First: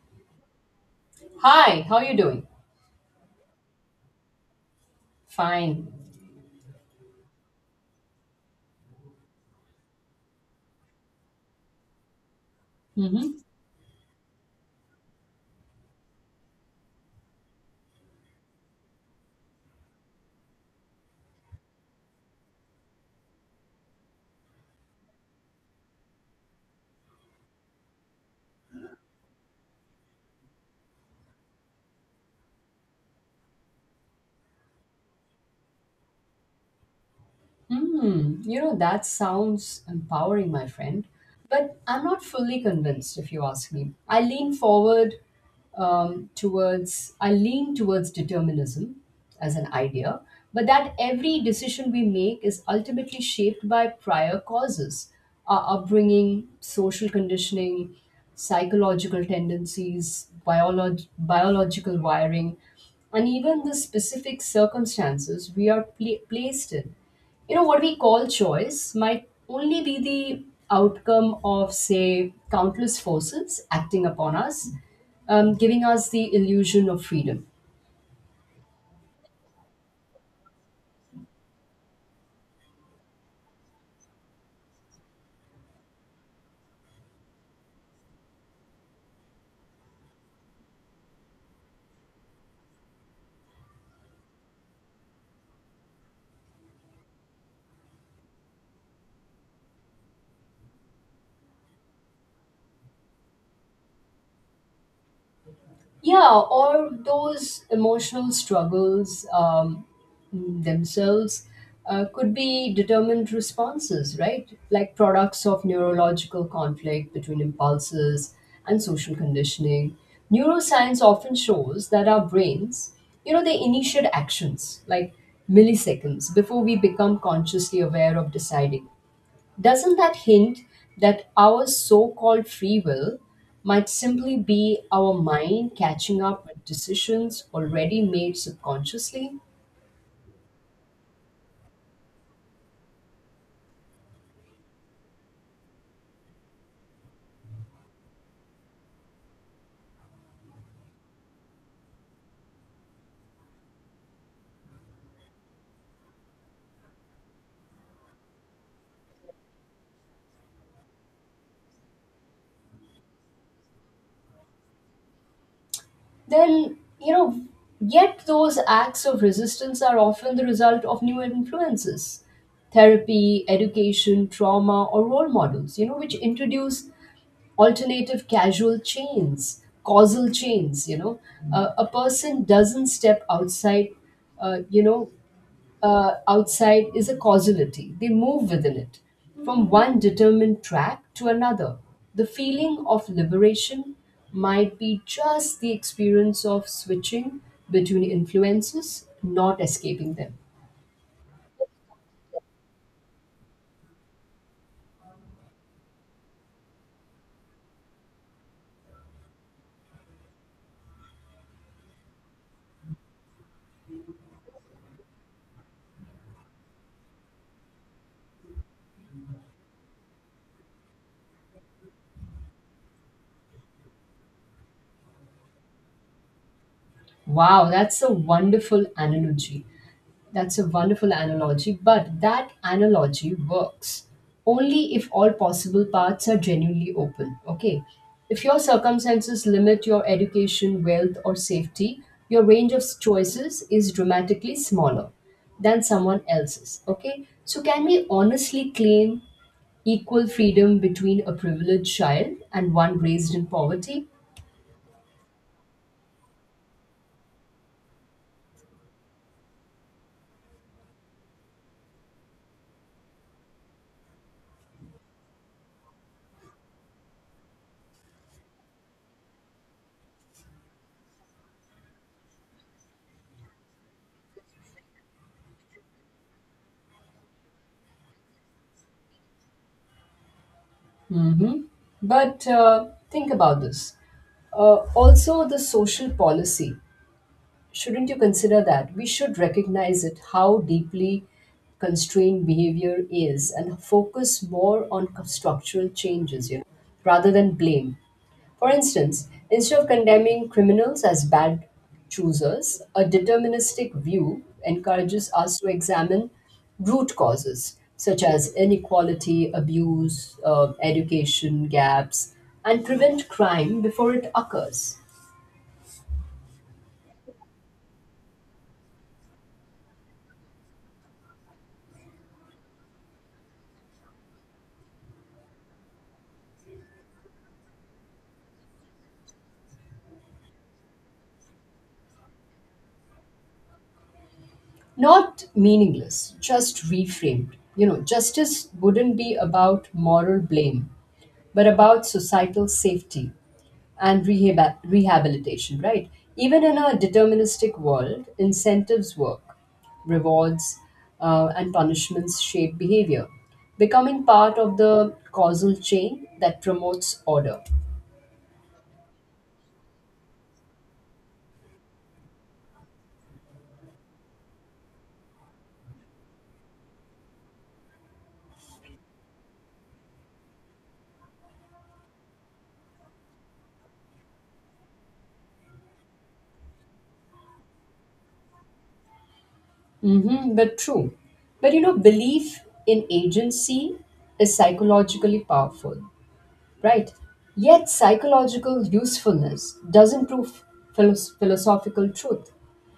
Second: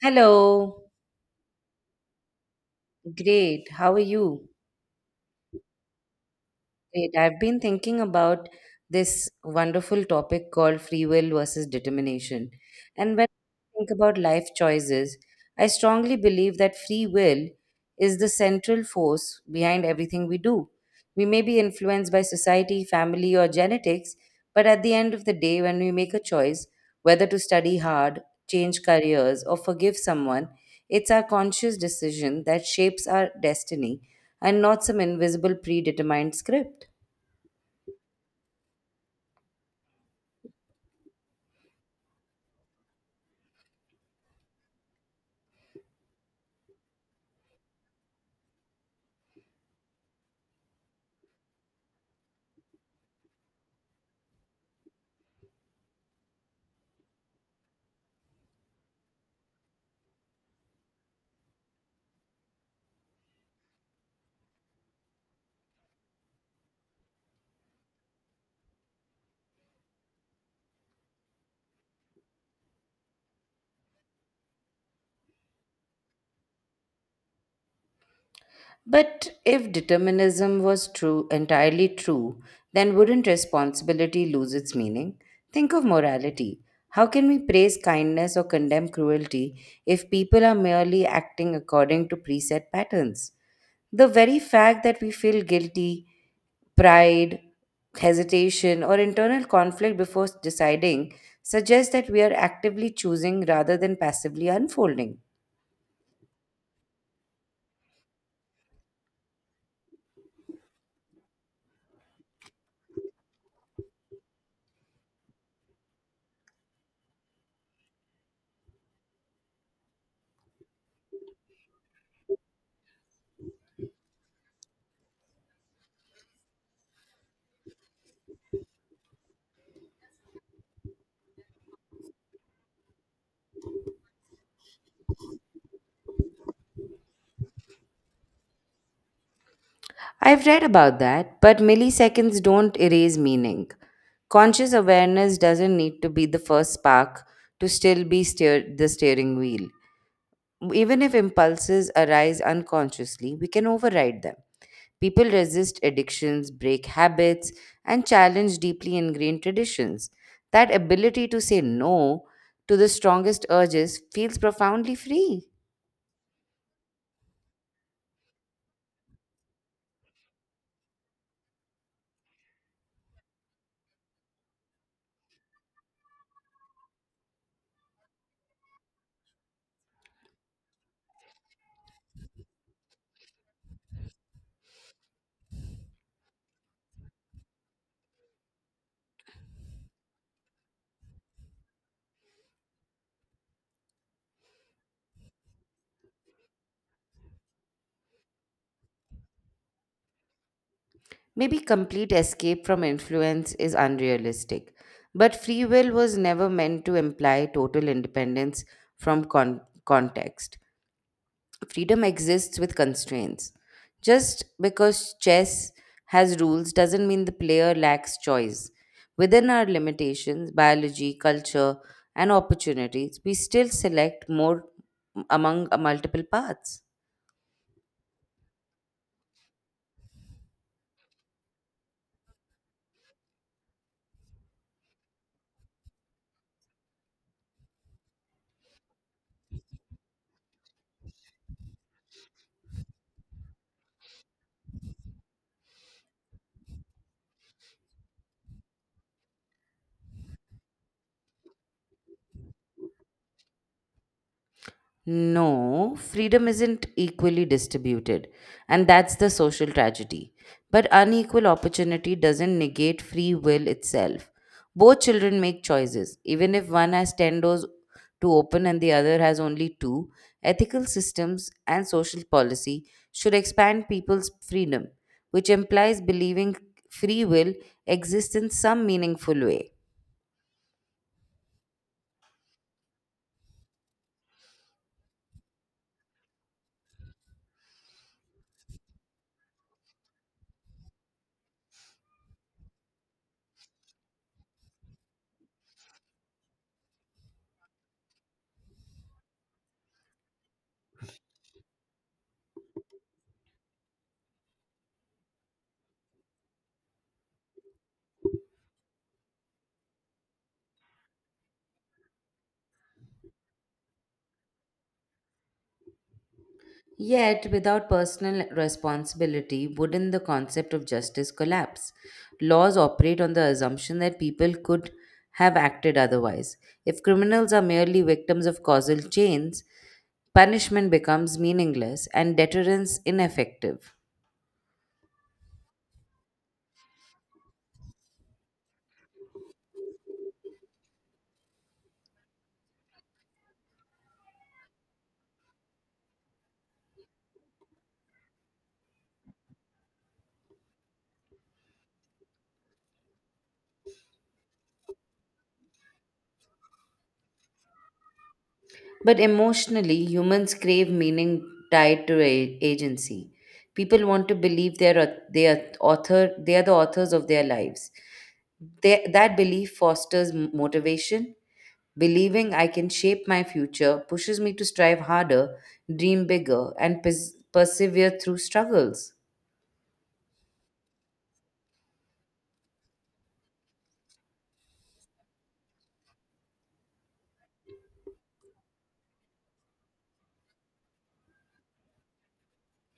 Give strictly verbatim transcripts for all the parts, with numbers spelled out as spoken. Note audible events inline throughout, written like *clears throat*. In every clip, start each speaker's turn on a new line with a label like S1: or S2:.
S1: Hello.
S2: Hi, how you doing?
S1: Great. How are you?
S2: Fine.
S1: Great. I've been thinking about this wonderful topic called free will versus determination. And when
S2: Mm-hmm.
S1: I think about life choices, I strongly believe that free will is the central force behind everything we do. We may be influenced by society, family, or genetics, but at the end of the day, when we make a choice whether to study hard, change careers, or forgive someone, it's our conscious decision that shapes our destiny and not some invisible predetermined script.
S2: Hmm. You know, that sounds empowering, my friend. But I'm not fully convinced, if you ask me. I lean forward um, towards, I lean towards determinism as an idea, but that every decision we make is ultimately shaped by prior causes, our upbringing, social conditioning, psychological tendencies, biolog- biological wiring and even the specific circumstances we are pla placed in. You know, what we call choice might only be the outcome of, say, countless forces acting upon us, um, giving us the illusion of freedom.
S1: But if determinism was true, entirely true, then wouldn't responsibility lose its meaning? Think of morality. How can we praise kindness or condemn cruelty if people are merely acting according to preset patterns? The very fact that we feel guilty, pride, hesitation, or internal conflict before deciding suggests that we are actively choosing rather than passively unfolding.
S2: Yeah, or those emotional struggles, um, themselves uh, could be determined responses, right? Like products of neurological conflict between impulses and social conditioning. Neuroscience often shows that our brains, you know, they initiate actions like milliseconds before we become consciously aware of deciding. Doesn't that hint that our so called free will might simply be our mind catching up with decisions already made subconsciously?
S1: I've read about that, but milliseconds don't erase meaning. Conscious awareness doesn't need to be the first spark to still be steer- the steering wheel. Even if impulses arise unconsciously, we can override them. People resist addictions, break habits, and challenge deeply ingrained traditions. That ability to say no to the strongest urges feels profoundly free.
S2: Then, you know, yet those acts of resistance are often the result of new influences, therapy, education, trauma, or role models, you know, which introduce alternative causal chains causal chains, you know, uh, a person doesn't step outside uh, you know uh, outside is a causality. They move within it, from one determined track to another. The feeling of liberation might be just the experience of switching between influences, not escaping them.
S1: Maybe complete escape from influence is unrealistic, but free will was never meant to imply total independence from con- context. Freedom exists with constraints. Just because chess has rules doesn't mean the player lacks choice. Within our limitations, biology, culture, and opportunities, we still select more among uh, multiple paths.
S2: Wow, that's a wonderful analogy. That's a wonderful analogy, but that analogy works only if all possible paths are genuinely open. Okay. If your circumstances limit your education, wealth, or safety, your range of choices is dramatically smaller than someone else's. Okay. So, can we honestly claim equal freedom between a privileged child and one raised in poverty?
S1: No, freedom isn't equally distributed, and that's the social tragedy. But unequal opportunity doesn't negate free will itself. Both children make choices, even if one has ten doors to open and the other has only two. Ethical systems and social policy should expand people's freedom, which implies believing free will exists in some meaningful way.
S2: But uh, think about this. Uh, also, the social policy. Shouldn't you consider that we should recognize it, how deeply constrained behavior is, and focus more on co- structural changes, you know, rather than blame? For instance, instead of condemning criminals as bad choosers, a deterministic view encourages us to examine root causes such as inequality, abuse, uh, education gaps, and prevent crime before it occurs.
S1: Yet, without personal responsibility, wouldn't the concept of justice collapse? Laws operate on the assumption that people could have acted otherwise. If criminals are merely victims of causal chains, punishment becomes meaningless and deterrence ineffective.
S2: Not meaningless, just reframed. You know, justice wouldn't be about moral blame, but about societal safety and rehab- rehabilitation, right? Even in a deterministic world, incentives work, rewards uh, and punishments shape behavior, becoming part of the causal chain that promotes order.
S1: But emotionally, humans crave meaning tied to a- agency. People want to believe they're au- they are author they are the authors of their lives. They, that belief fosters m- motivation. Believing I can shape my future pushes me to strive harder, dream bigger, and pers- persevere through struggles.
S2: Mm-hmm, but true. But you know, belief in agency is psychologically powerful. Right? Yet, psychological usefulness doesn't prove philos- philosophical truth.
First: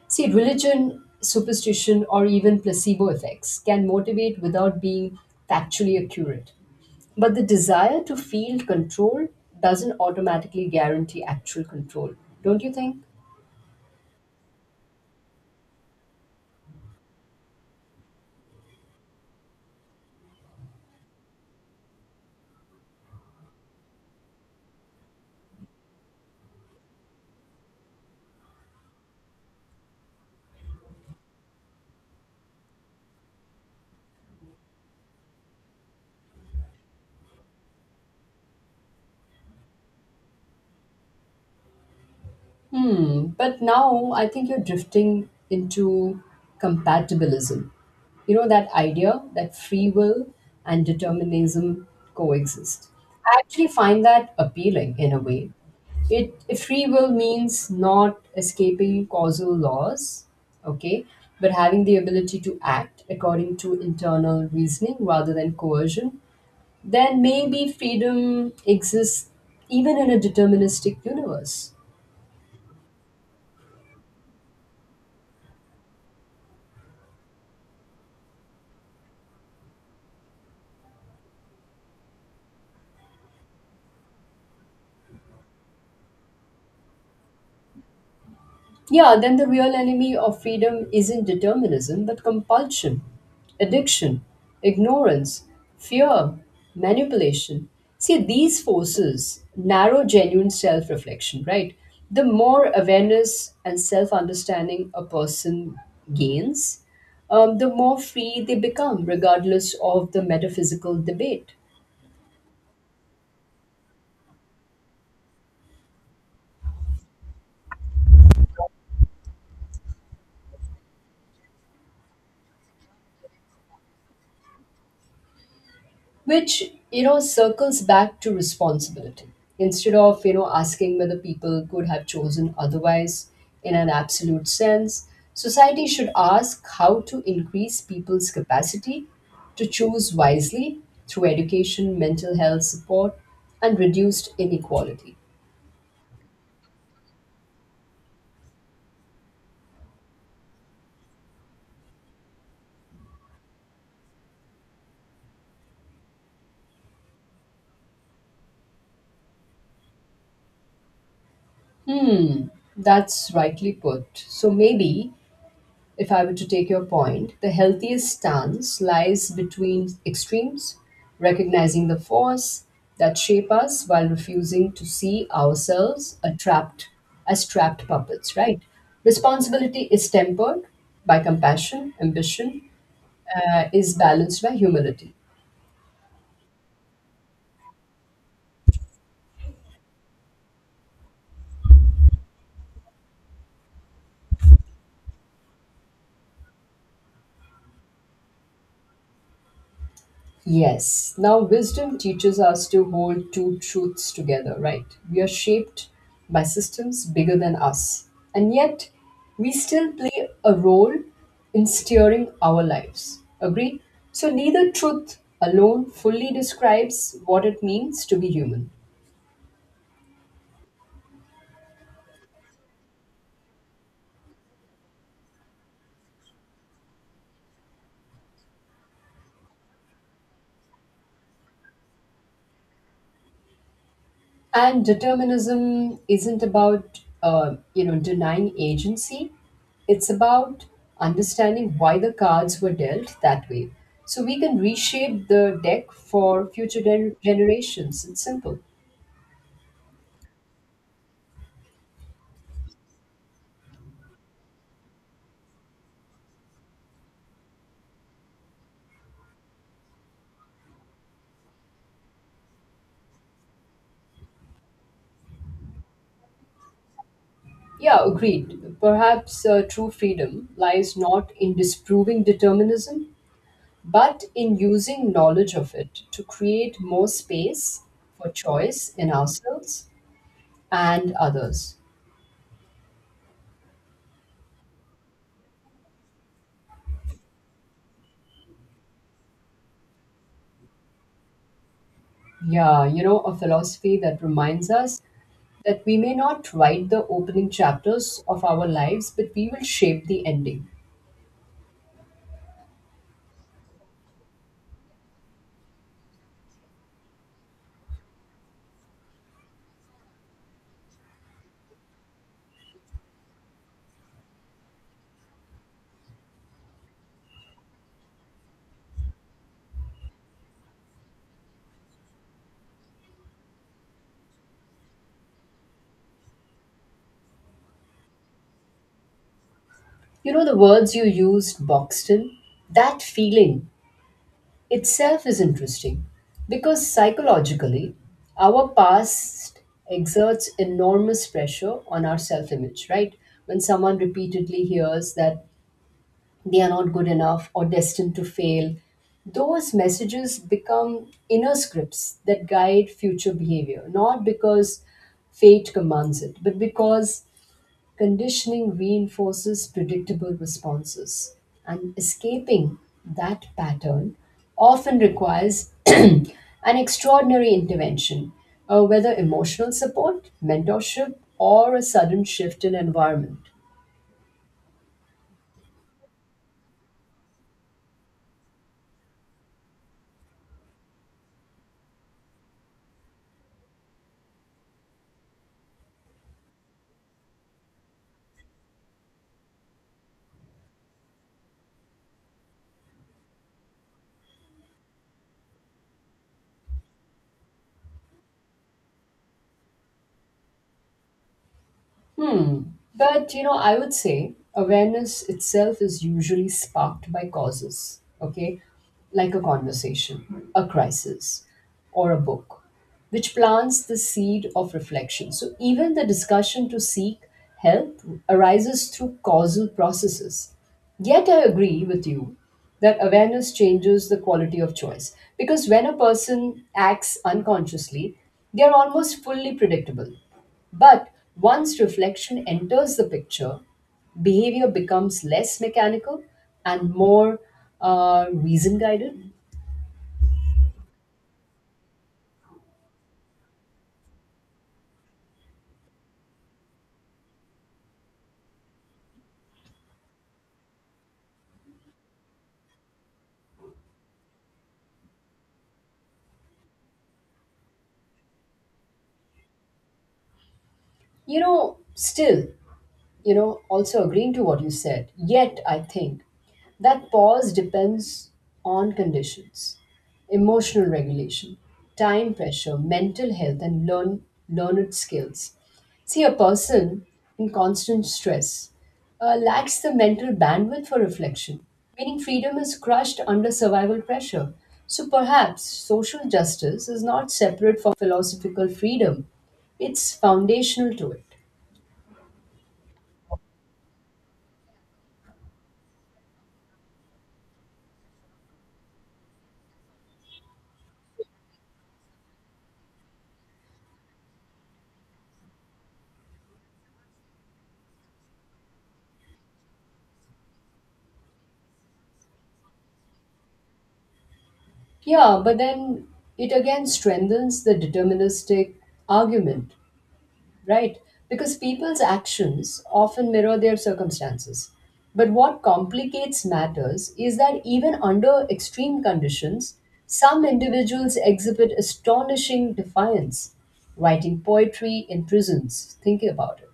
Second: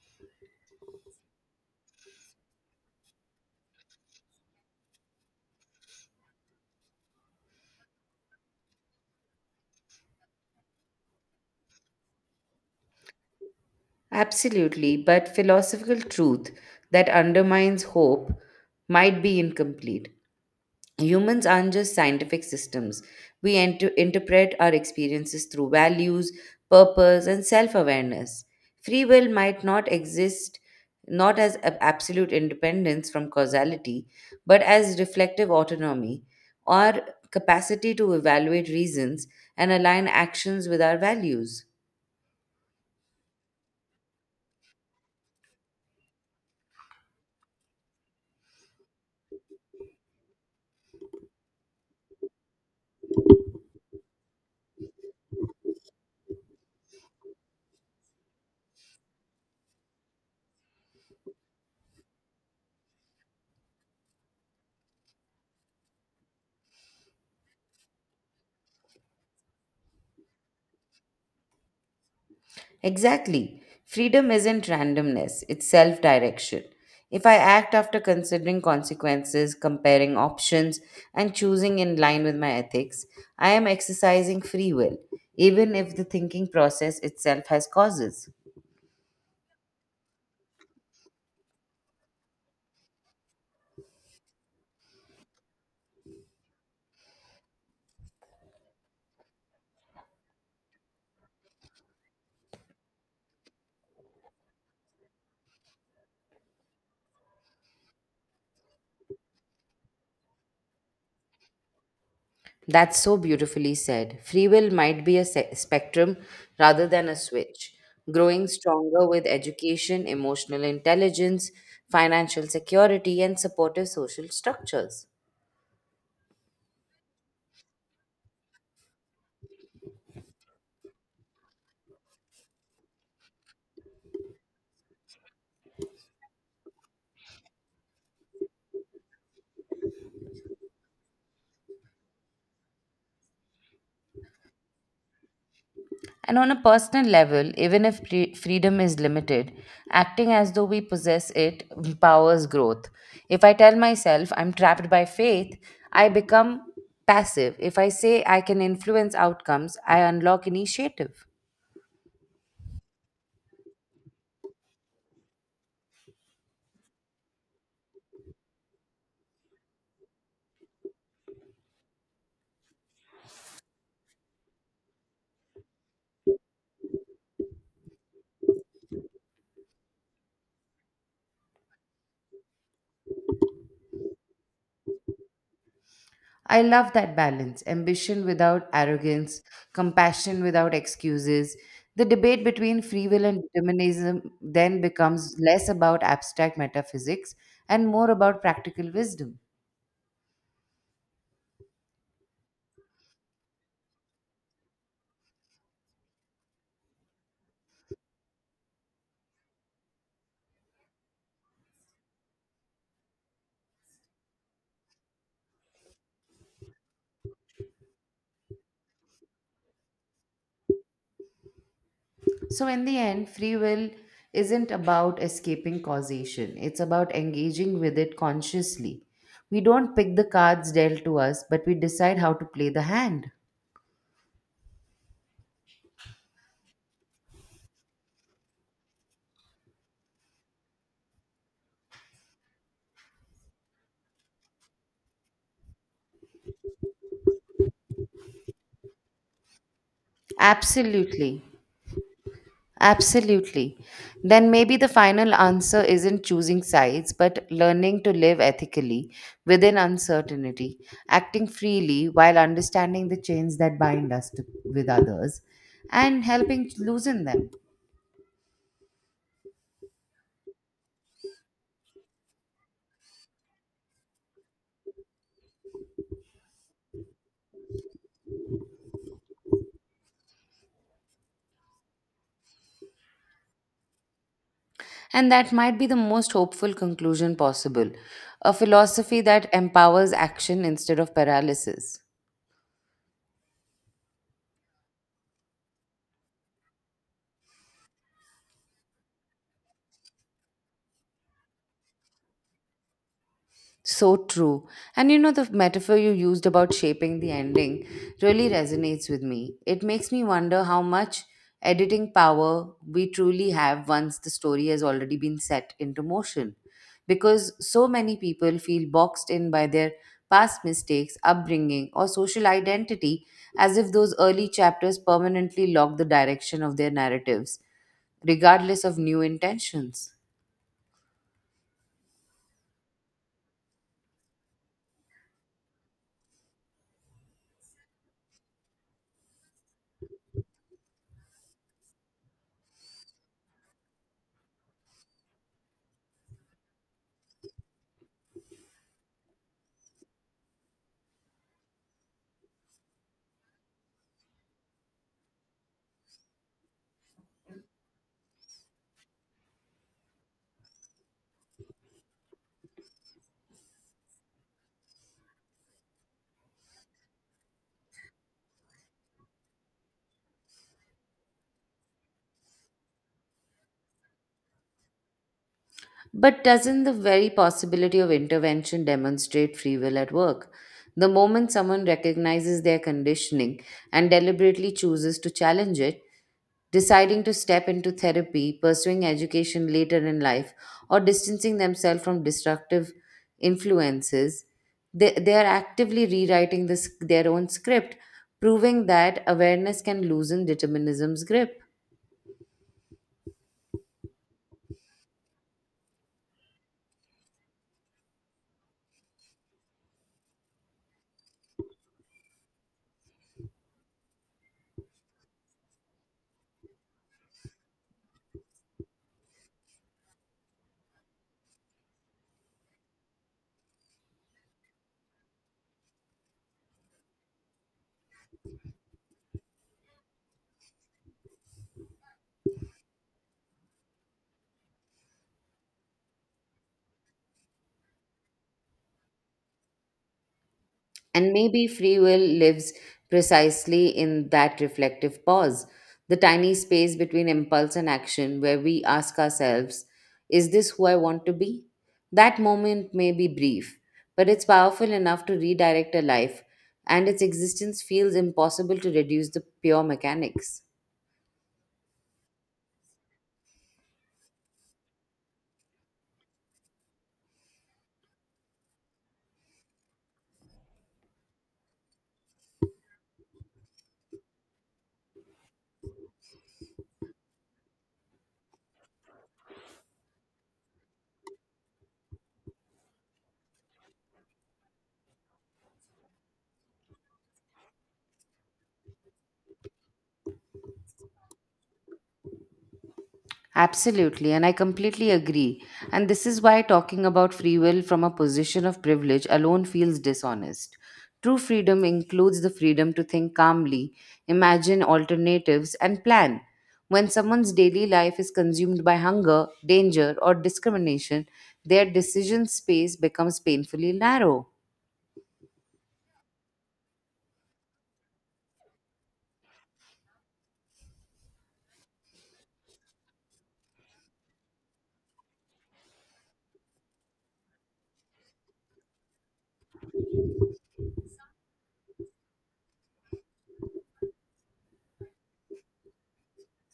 S2: See, religion, superstition, or even placebo effects can motivate without being factually accurate. But the desire to feel control doesn't automatically guarantee actual control, don't you think?
S1: Absolutely, but philosophical truth that undermines hope might be incomplete. Humans aren't just scientific systems. We enter- interpret our experiences through values, purpose, and self awareness. Free will might not exist not as ab- absolute independence from causality, but as reflective autonomy or capacity to evaluate reasons and align actions with our values.
S2: Hmm, but now I think you're drifting into compatibilism. You know, that idea that free will and determinism coexist. I actually find that appealing in a way. It if free will means not escaping causal laws, okay, but having the ability to act according to internal reasoning rather than coercion, then maybe freedom exists even in a deterministic universe.
S1: Exactly. Freedom isn't randomness, it's self direction. If I act after considering consequences, comparing options, and choosing in line with my ethics, I am exercising free will, even if the thinking process itself has causes.
S2: Yeah, then the real enemy of freedom isn't determinism, but compulsion, addiction, ignorance, fear, manipulation. See, these forces narrow genuine self reflection, right? The more awareness and self understanding a person gains, um, the more free they become, regardless of the metaphysical debate.
S1: That's so beautifully said. Free will might be a se- spectrum rather than a switch, growing stronger with education, emotional intelligence, financial security, and supportive social structures.
S2: Which, you know, circles back to responsibility, instead of, you know, asking whether people could have chosen otherwise in an absolute sense. Society should ask how to increase people's capacity to choose wisely through education, mental health support, and reduced inequality.
S1: And on a personal level, even if free- freedom is limited, acting as though we possess it empowers growth. If I tell myself I'm trapped by faith, I become passive. If I say I can influence outcomes, I unlock initiative.
S2: Hmm, that's rightly put. So maybe, if I were to take your point, the healthiest stance lies between extremes, recognizing the force that shape us while refusing to see ourselves a trapped, as trapped puppets, right? Responsibility is tempered by compassion, ambition uh, is balanced by humility.
S1: I love that balance ambition without arrogance, compassion without excuses. The debate between free will and determinism then becomes less about abstract metaphysics and more about practical wisdom.
S2: Yes. Now, wisdom teaches us to hold two truths together, right? We are shaped by systems bigger than us, and yet we still play a role in steering our lives. Agree? So, neither truth alone fully describes what it means to be human.
S1: So, in the end, free will isn't about escaping causation, it's about engaging with it consciously. We don't pick the cards dealt to us, but we decide how to play the hand.
S2: And determinism isn't about, uh, you know, denying agency. It's about understanding why the cards were dealt that way, so we can reshape the deck for future gen- generations. It's simple.
S1: Absolutely. Absolutely. Then maybe the final answer isn't choosing sides, but learning to live ethically within uncertainty, acting freely while understanding the chains that bind us to, with others and helping to loosen them.
S2: Yeah, agreed. Perhaps uh, true freedom lies not in disproving determinism, but in using knowledge of it to create more space for choice in ourselves and others.
S1: And that might be the most hopeful conclusion possible a philosophy that empowers action instead of paralysis.
S2: Yeah, you know, a philosophy that reminds us that we may not write the opening chapters of our lives, but we will shape the ending.
S1: So true. And you know, the metaphor you used about shaping the ending really resonates with me. It makes me wonder how much editing power we truly have once the story has already been set into motion. Because so many people feel boxed in by their past mistakes, upbringing, or social identity as if those early chapters permanently lock the direction of their narratives, regardless of new intentions.
S2: You know, the words you used, Buxton, that feeling itself is interesting because, psychologically, our past exerts enormous pressure on our self image, right? When someone repeatedly hears that they are not good enough or destined to fail. Those messages become inner scripts that guide future behavior, not because fate commands it, but because conditioning reinforces predictable responses. And escaping that pattern often requires *clears throat* an extraordinary intervention, uh, whether emotional support, mentorship, or a sudden shift in environment.
S1: But doesn't the very possibility of intervention demonstrate free will at work? The moment someone recognizes their conditioning and deliberately chooses to challenge it, deciding to step into therapy, pursuing education later in life, or distancing themselves from destructive influences, they, they are actively rewriting this, their own script, proving that awareness can loosen determinism's grip.
S2: Hmm. But you know, I would say awareness itself is usually sparked by causes, okay? Like a conversation, a crisis, or a book, which plants the seed of reflection. So even the discussion to seek help arises through causal processes. Yet I agree with you that awareness changes the quality of choice, because when a person acts unconsciously, they are almost fully predictable, but once reflection enters the picture, behavior becomes less mechanical and more uh, reason guided.
S1: And maybe free will lives precisely in that reflective pause, the tiny space between impulse and action where we ask ourselves, is this who I want to be? That moment may be brief, but it's powerful enough to redirect a life, and its existence feels impossible to reduce the pure mechanics.
S2: You know, still, you know, also agreeing to what you said. Yet, I think that pause depends on conditions, emotional regulation, time pressure, mental health, and learn, learned skills. See, a person in constant stress uh, lacks the mental bandwidth for reflection, meaning freedom is crushed under survival pressure. So perhaps social justice is not separate from philosophical freedom, it's foundational to it.
S1: Absolutely, and I completely agree. And this is why talking about free will from a position of privilege alone feels dishonest. True freedom includes the freedom to think calmly, imagine alternatives, and plan. When someone's daily life is consumed by hunger, danger, or discrimination, their decision space becomes painfully narrow.
S2: Yeah, but then it again strengthens the deterministic argument, right? Because people's actions often mirror their circumstances. But what complicates matters is that even under extreme conditions, some individuals exhibit astonishing defiance, writing poetry in prisons, thinking about it,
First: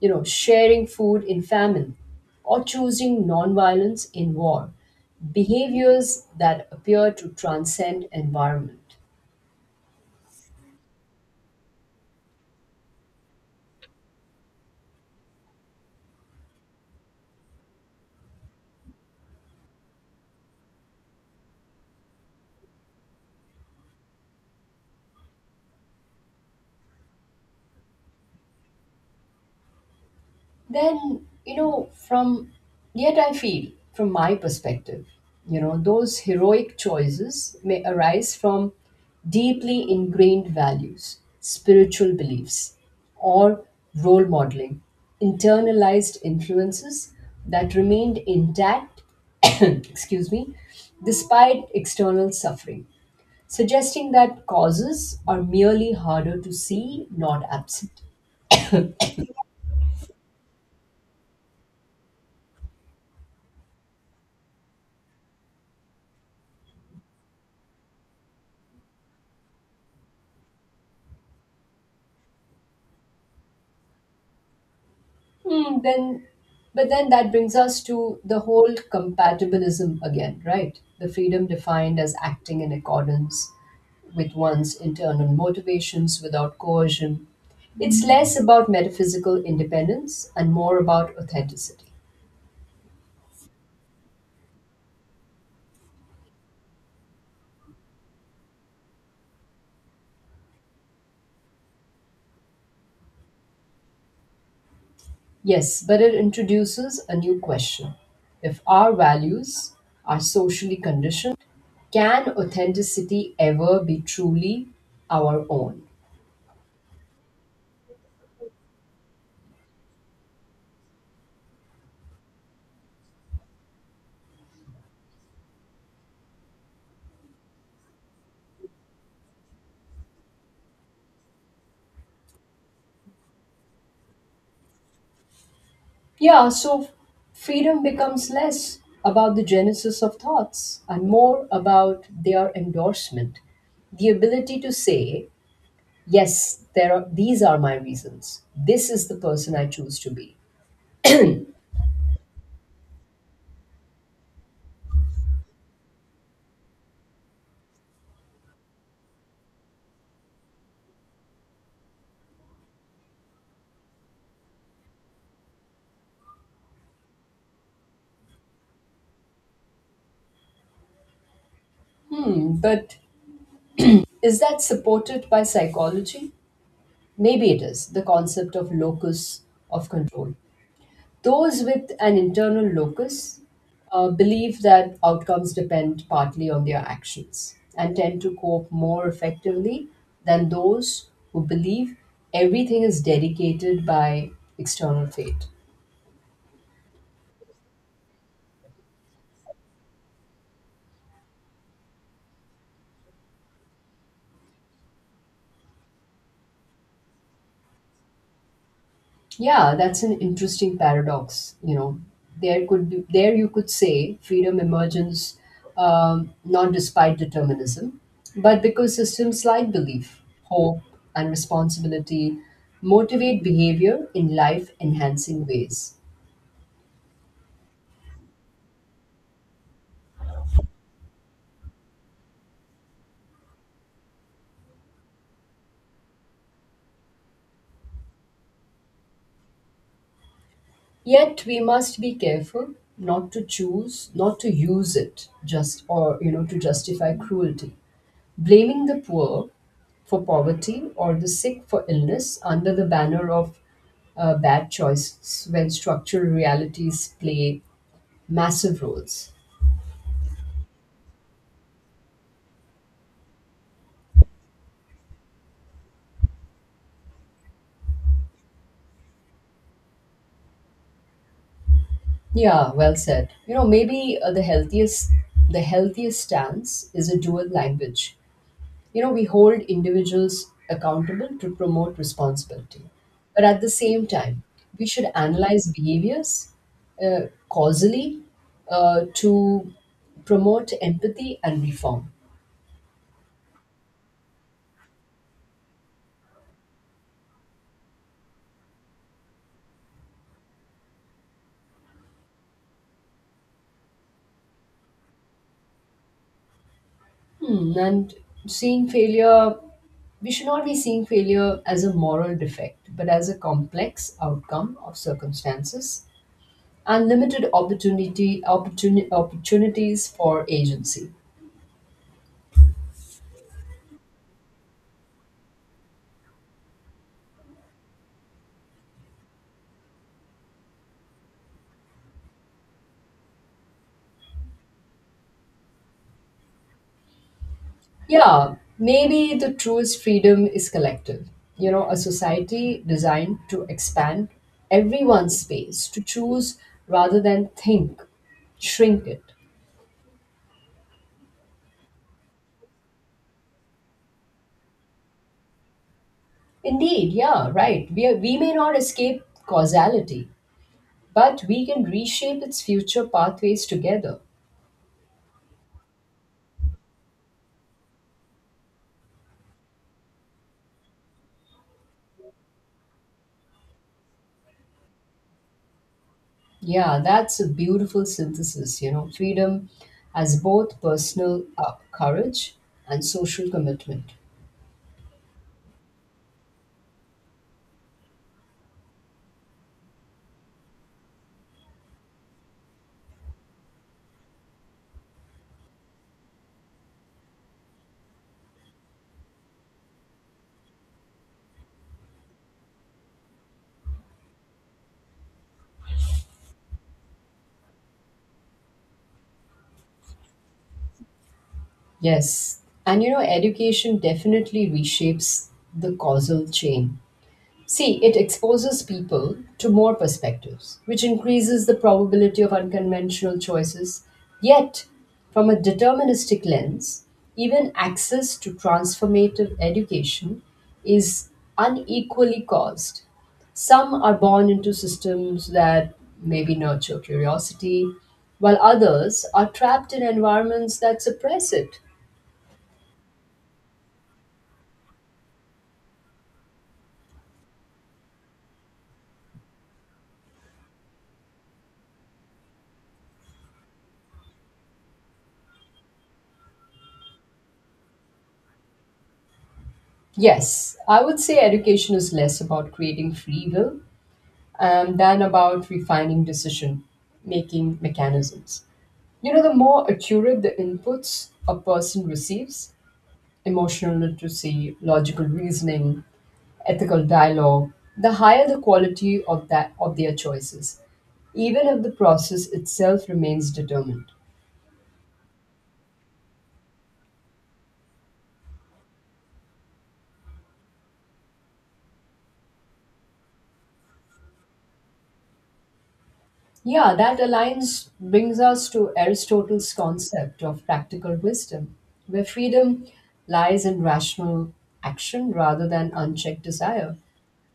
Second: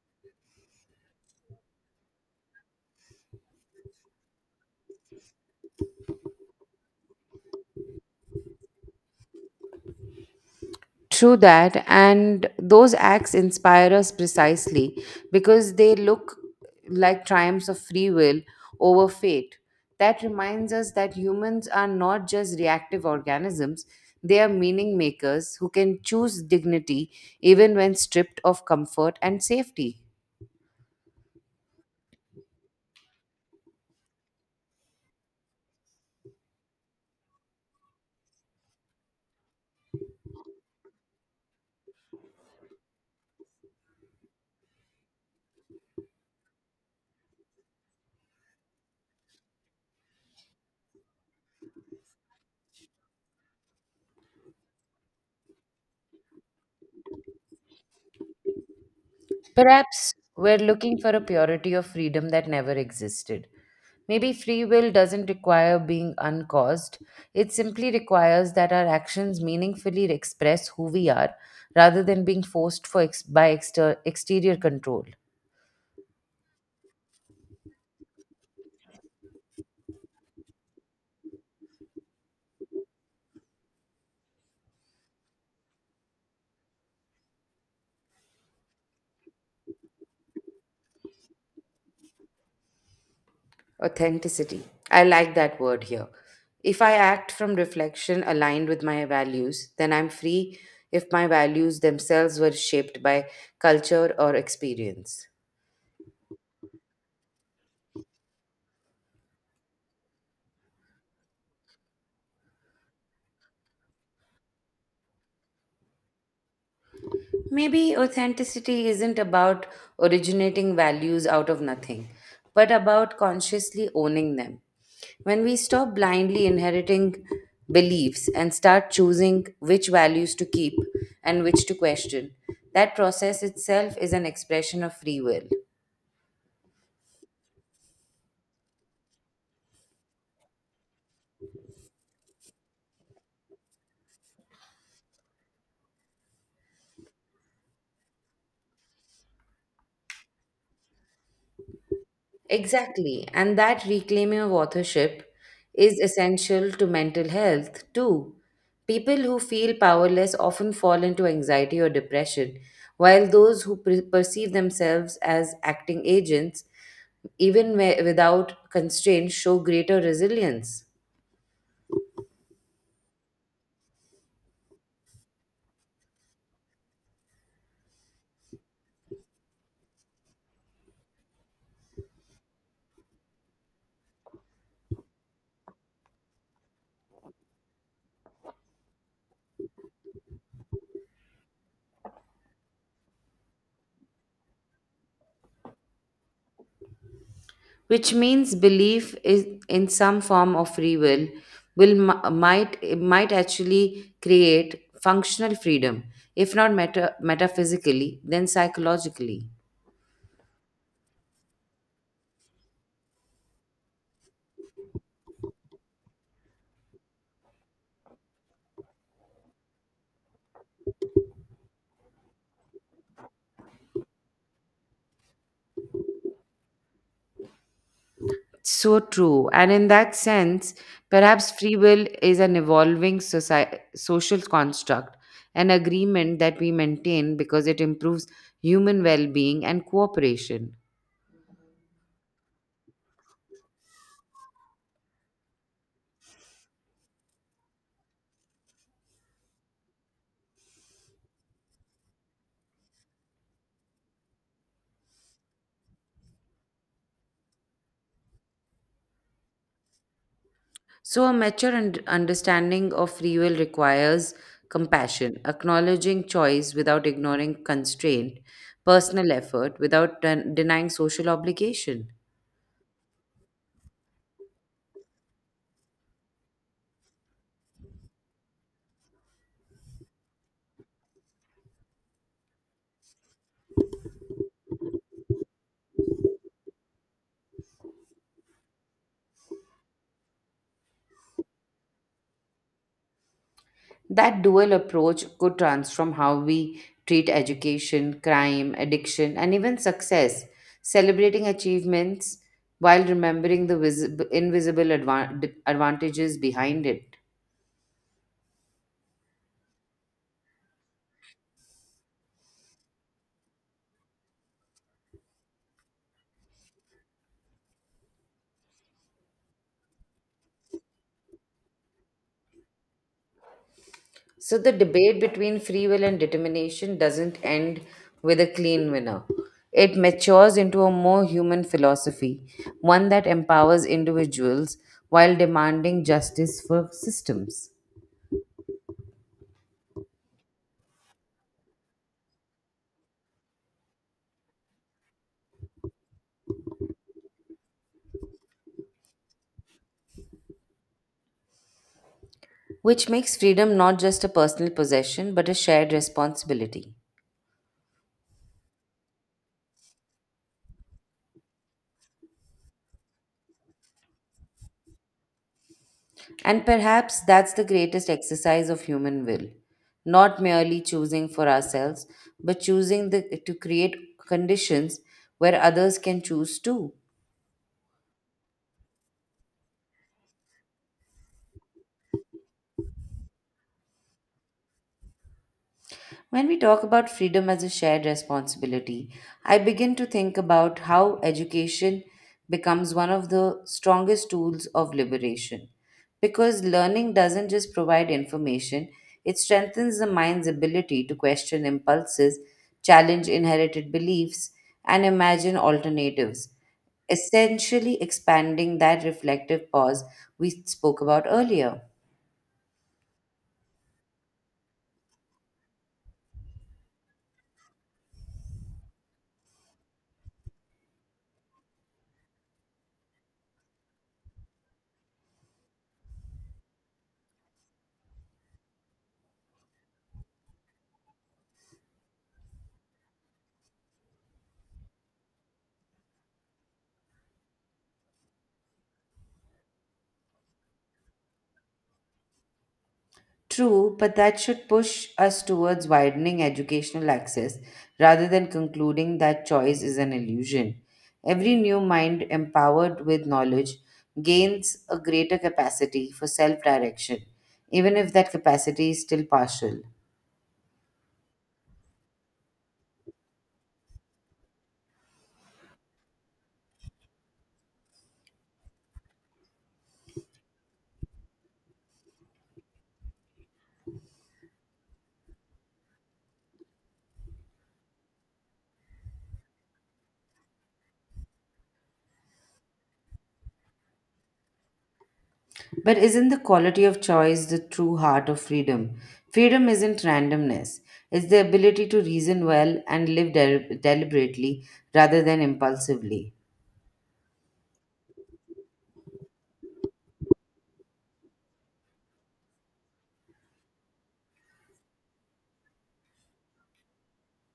S2: you know, sharing food in famine, or choosing nonviolence in war, behaviors that appear to transcend environment.
S1: True that, and those acts inspire us precisely because they look like triumphs of free will over fate. That reminds us that humans are not just reactive organisms, they are meaning makers who can choose dignity even when stripped of comfort and safety.
S2: Then you know from yet I feel, from my perspective, you know, those heroic choices may arise from deeply ingrained values, spiritual beliefs, or role modeling, internalized influences that remained intact, *coughs* excuse me, despite external suffering, suggesting that causes are merely harder to see, not absent.
S1: Perhaps we're looking for a purity of freedom that never existed. Maybe free will doesn't require being uncaused, it simply requires that our actions meaningfully express who we are rather than being forced for ex- by exter- exterior control.
S2: Hmm, then, but then that brings us to the whole compatibilism again, right? The freedom defined as acting in accordance with one's internal motivations without coercion. It's less about metaphysical independence and more about authenticity.
S1: Authenticity. I like that word here. If I act from reflection aligned with my values, then I'm free if my values themselves were shaped by culture or experience.
S2: Yes, but it introduces a new question. If our values are socially conditioned, can authenticity ever be truly our own?
S1: Maybe authenticity isn't about originating values out of nothing, but about consciously owning them. When we stop blindly inheriting beliefs and start choosing which values to keep and which to question, that process itself is an expression of free will.
S2: Yeah, so freedom becomes less about the genesis of thoughts and more about their endorsement. The ability to say, yes, there are, these are my reasons. This is the person I choose to be.
S1: Exactly, and that reclaiming of authorship is essential to mental health too. People who feel powerless often fall into anxiety or depression, while those who per- perceive themselves as acting agents, even whe- without constraints, show greater resilience.
S2: Hmm, but is that supported by psychology? Maybe it is, the concept of locus of control. Those with an internal locus uh, believe that outcomes depend partly on their actions and tend to cope more effectively than those who believe everything is dedicated by external fate.
S1: Which means belief is in some form of free will will mi- might might actually create functional freedom if not meta, metaphysically then psychologically.
S2: Yeah, that's an interesting paradox. You know, there could be there you could say freedom emerges, um, not despite determinism, but because systems like belief, hope, and responsibility motivate behavior in life-enhancing ways.
S1: So true, and in that sense perhaps free will is an evolving soci- social construct, an agreement that we maintain because it improves human well-being and cooperation.
S2: Yet we must be careful not to choose, not to use it just, or you know, to justify cruelty. Blaming the poor for poverty or the sick for illness under the banner of uh, bad choices, when structural realities play massive roles.
S1: So, a mature und- understanding of free will requires compassion, acknowledging choice without ignoring constraint, personal effort without den- denying social obligation.
S2: Yeah, well said. You know, maybe uh, the healthiest the healthiest stance is a dual language. You know, we hold individuals accountable to promote responsibility, but at the same time, we should analyze behaviors, uh, causally, uh, to promote empathy and reform.
S1: That dual approach could transform how we treat education, crime, addiction, and even success, celebrating achievements while remembering the visi- invisible advan- advantages behind it.
S2: Hmm. And seeing failure, we should not be seeing failure as a moral defect, but as a complex outcome of circumstances and limited opportunity opportuni- opportunities for agency.
S1: So the debate between free will and determination doesn't end with a clean winner. It matures into a more human philosophy, one that empowers individuals while demanding justice for systems,
S2: Yeah, maybe the truest freedom is collective. You know, a society designed to expand everyone's space, to choose rather than think, shrink it.
S1: which makes freedom not just a personal possession but a shared responsibility.
S2: Indeed, yeah, right. We, are, we may not escape causality, but we can reshape its future pathways together.
S1: And perhaps that's the greatest exercise of human will not merely choosing for ourselves, but choosing the, to create conditions where others can choose too.
S2: Yeah, that's a beautiful synthesis. You know, freedom as both personal uh, courage and social commitment.
S1: When we talk about freedom as a shared responsibility, I begin to think about how education becomes one of the strongest tools of liberation. Because learning doesn't just provide information, it strengthens the mind's ability to question impulses, challenge inherited beliefs, and imagine alternatives, essentially expanding that reflective pause we spoke about earlier.
S2: Yes. And you know, education definitely reshapes the causal chain. See, it exposes people to more perspectives, which increases the probability of unconventional choices. Yet, from a deterministic lens, even access to transformative education is unequally caused. Some are born into systems that maybe nurture curiosity, while others are trapped in environments that suppress it.
S1: True, but that should push us towards widening educational access rather than concluding that choice is an illusion. Every new mind empowered with knowledge gains a greater capacity for self direction, even if that capacity is still partial.
S2: Yes, I would say education is less about creating free will, um, than about refining decision making mechanisms. You know, the more accurate the inputs a person receives, emotional literacy, logical reasoning, ethical dialogue, the higher the quality of that of their choices, even if the process itself remains determined.
S1: But isn't the quality of choice the true heart of freedom? Freedom isn't randomness, it's the ability to reason well and live del- deliberately rather than impulsively.
S2: Yeah, that alliance brings us to Aristotle's concept of practical wisdom, where freedom lies in rational action rather than unchecked desire.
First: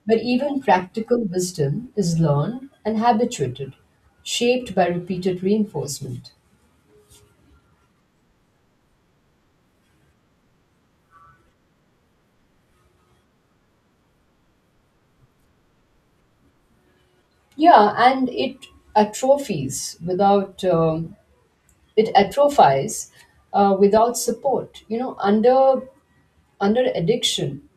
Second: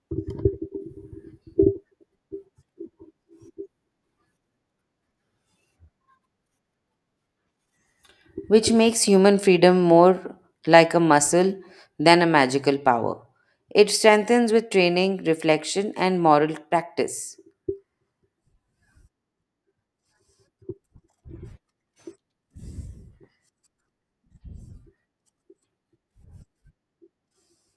S2: But even practical wisdom is learned and habituated, shaped by repeated reinforcement.
S1: Which makes human freedom more like a muscle than a magical power. It strengthens with training, reflection, and moral practice,
S2: Yeah, and it atrophies without um, it atrophies uh, without support. You know, under under addiction,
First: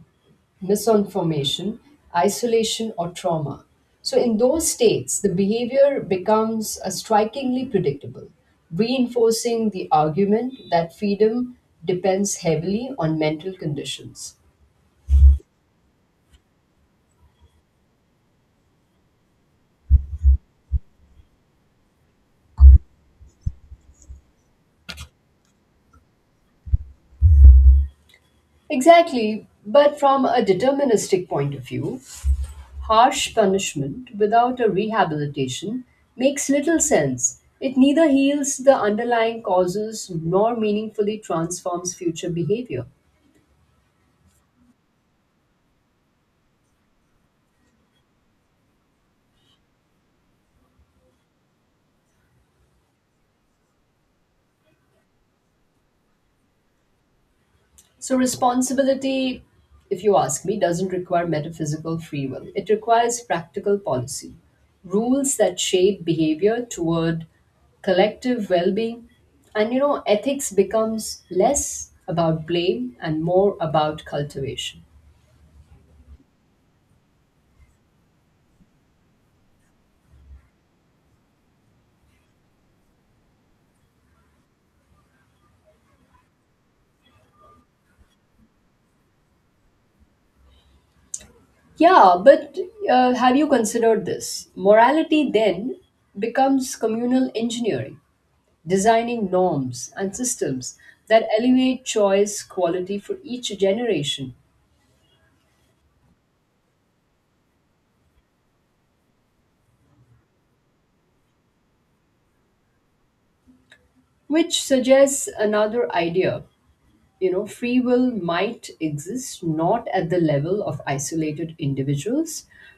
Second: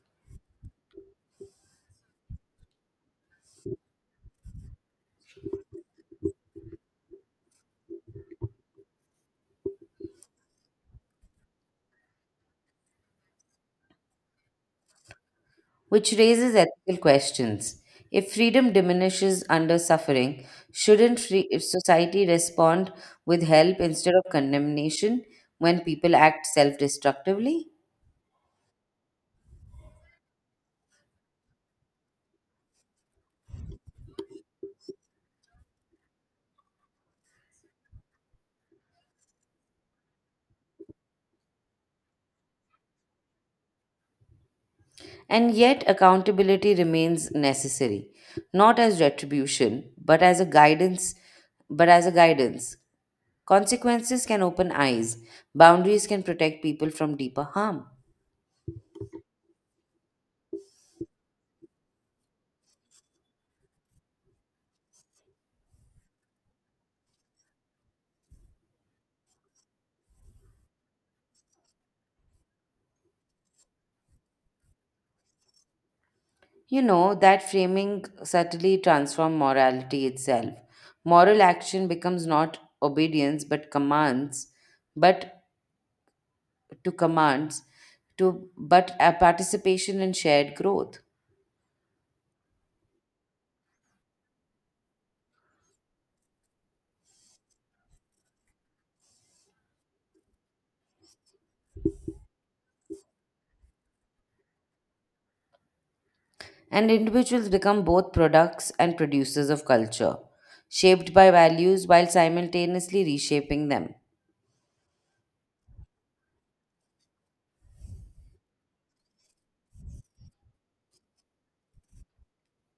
S2: misinformation, isolation, or trauma. So, in those states, the behavior becomes uh, strikingly predictable, reinforcing the argument that freedom depends heavily on mental conditions.
S1: which raises ethical questions. If freedom diminishes under suffering, shouldn't free- if society respond with help instead of condemnation when people act self destructively?
S2: Exactly, but from a deterministic point of view, harsh punishment without a rehabilitation makes little sense. It neither heals the underlying causes nor meaningfully transforms future behavior.
S1: And yet, accountability remains necessary, not as retribution, but as a guidance. But as a guidance, Consequences can open eyes, boundaries can protect people from deeper harm.
S2: So, responsibility, if you ask me, doesn't require metaphysical free will. It requires practical policy, rules that shape behavior toward collective well being. And you know, ethics becomes less about blame and more about cultivation.
S1: You know, that framing subtly transforms morality itself. Moral action becomes not obedience but commands, but to commands, to but a participation in shared growth.
S2: Yeah, but uh, have you considered this? Morality then becomes communal engineering, designing norms and systems that elevate choice quality for each generation,
S1: And individuals become both products and producers of culture, shaped by values while simultaneously reshaping them.
S2: which suggests another idea. You know, free will might exist not at the level of isolated individuals,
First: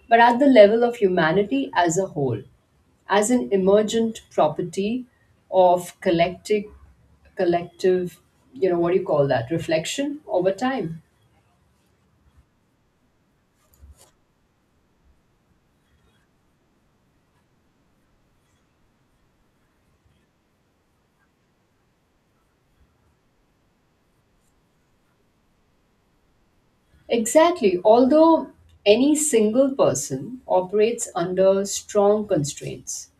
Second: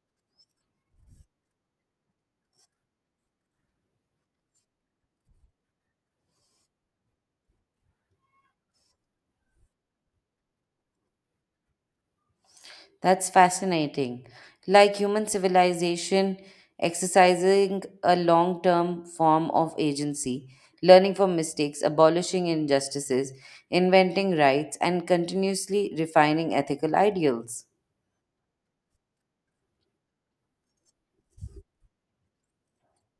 S2: but at the level of humanity as a whole, as an emergent property of collective collective, you know, what do you call that, reflection over time.
S1: That's fascinating. Like human civilization exercising a long term form of agency, learning from mistakes, abolishing injustices, inventing rights, and continuously refining ethical ideals.
S2: Exactly, although any single person operates under strong constraints,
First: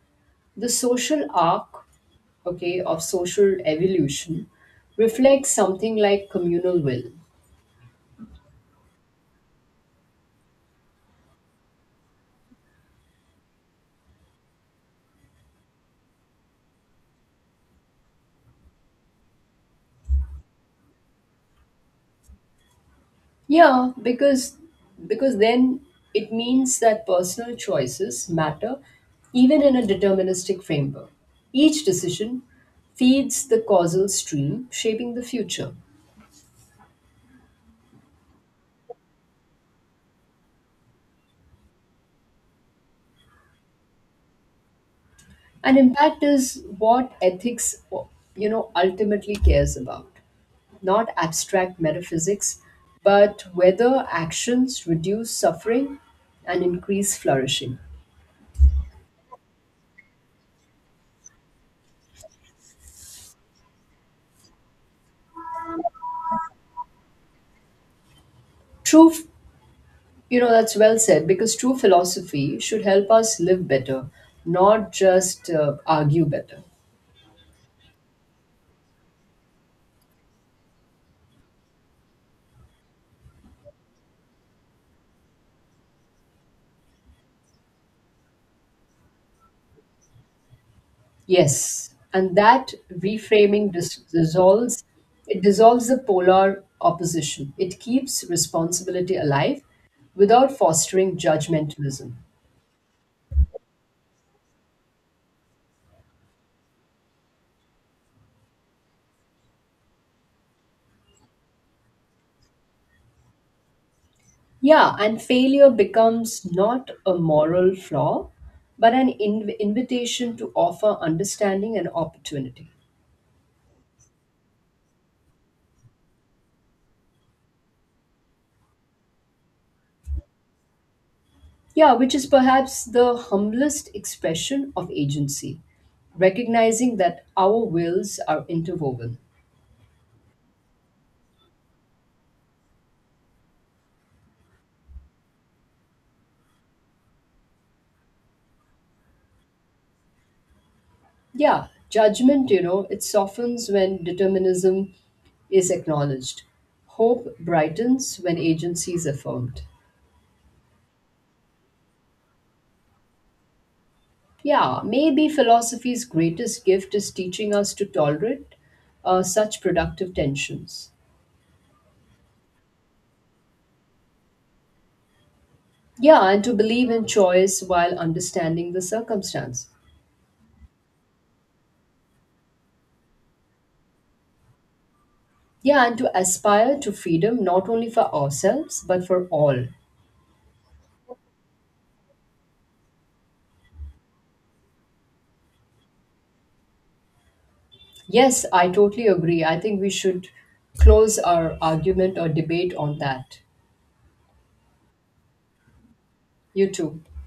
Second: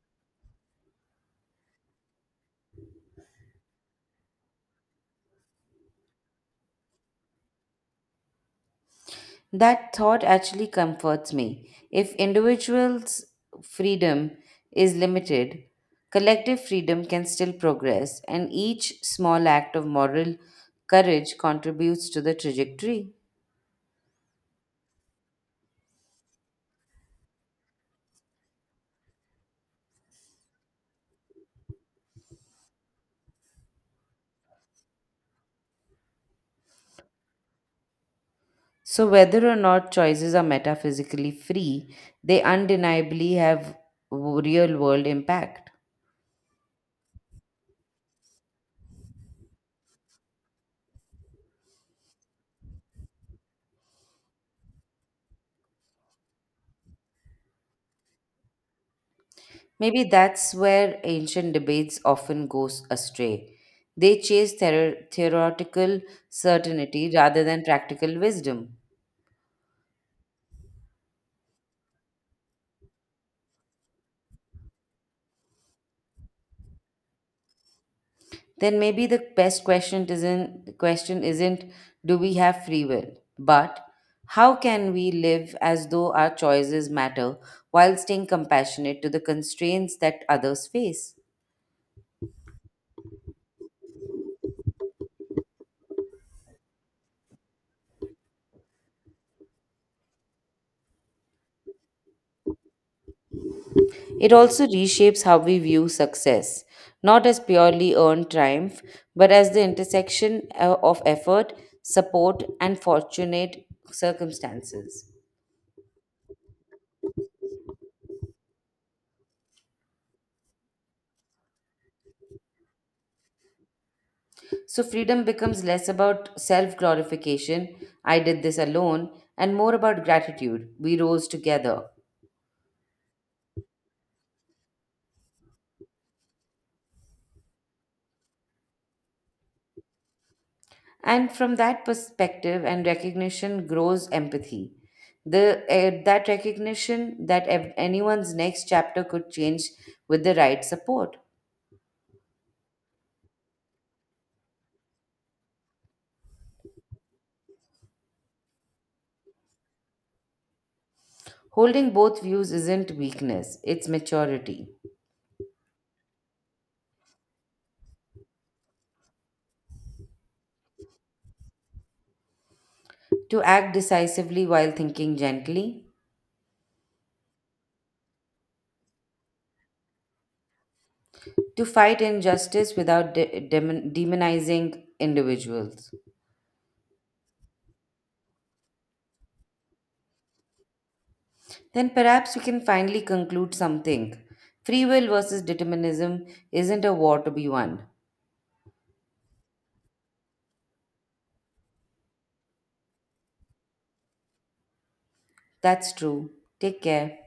S2: the social arc, okay, of social evolution reflects something like communal will.
S1: That thought actually comforts me. If individuals' freedom is limited, collective freedom can still progress, and each small act of moral courage contributes to the trajectory.
S2: Yeah, because because then it means that personal choices matter even in a deterministic framework. Each decision feeds the causal stream shaping the future.
S1: So, whether or not choices are metaphysically free, they undeniably have w- real world impact.
S2: And impact is what ethics, you know, ultimately cares about. Not abstract metaphysics, but whether actions reduce suffering and increase flourishing.
S1: Maybe that's where ancient debates often goes astray. They chase theor- theoretical certainty rather than practical wisdom.
S2: True, f- you know, that's well said, because true philosophy should help us live better, not just uh, argue better.
S1: Then maybe the best question isn't question isn't do we have free will, but how can we live as though our choices matter while staying compassionate to the constraints that others face?
S2: Yes, and that reframing dis- dissolves it dissolves the polar opposition. It keeps responsibility alive without fostering judgmentalism.
S1: It also reshapes how we view success, not as purely earned triumph, but as the intersection uh, of effort, support, and fortunate
S2: Yeah,
S1: circumstances.
S2: and failure becomes not a moral flaw, but an inv- invitation to offer understanding and opportunity.
S1: So, freedom becomes less about self glorification, I did this alone, and more about gratitude, we rose together.
S2: Yeah, which is perhaps the humblest expression of agency, recognizing that our wills are interwoven.
S1: And from that perspective and recognition grows empathy. The, uh, that recognition that ev- anyone's next chapter could change with the right support.
S2: Yeah, judgment, you know, it softens when determinism is acknowledged. Hope brightens when agency is affirmed.
S1: Holding both views isn't weakness, it's maturity.
S2: Yeah, maybe philosophy's greatest gift is teaching us to tolerate uh, such productive tensions.
S1: To act decisively while thinking gently,
S2: Yeah, and to believe in choice while understanding the circumstance.
S1: to fight injustice without de- demon- demonizing
S2: Yeah,
S1: individuals.
S2: and to aspire to freedom not only for ourselves but for all.
S1: Then perhaps we can finally conclude something. Free will versus determinism isn't a war to be won.
S2: Yes, I totally agree. I think we should close our argument or debate on that.
S1: That's true.
S2: You
S1: Take
S2: too.
S1: care.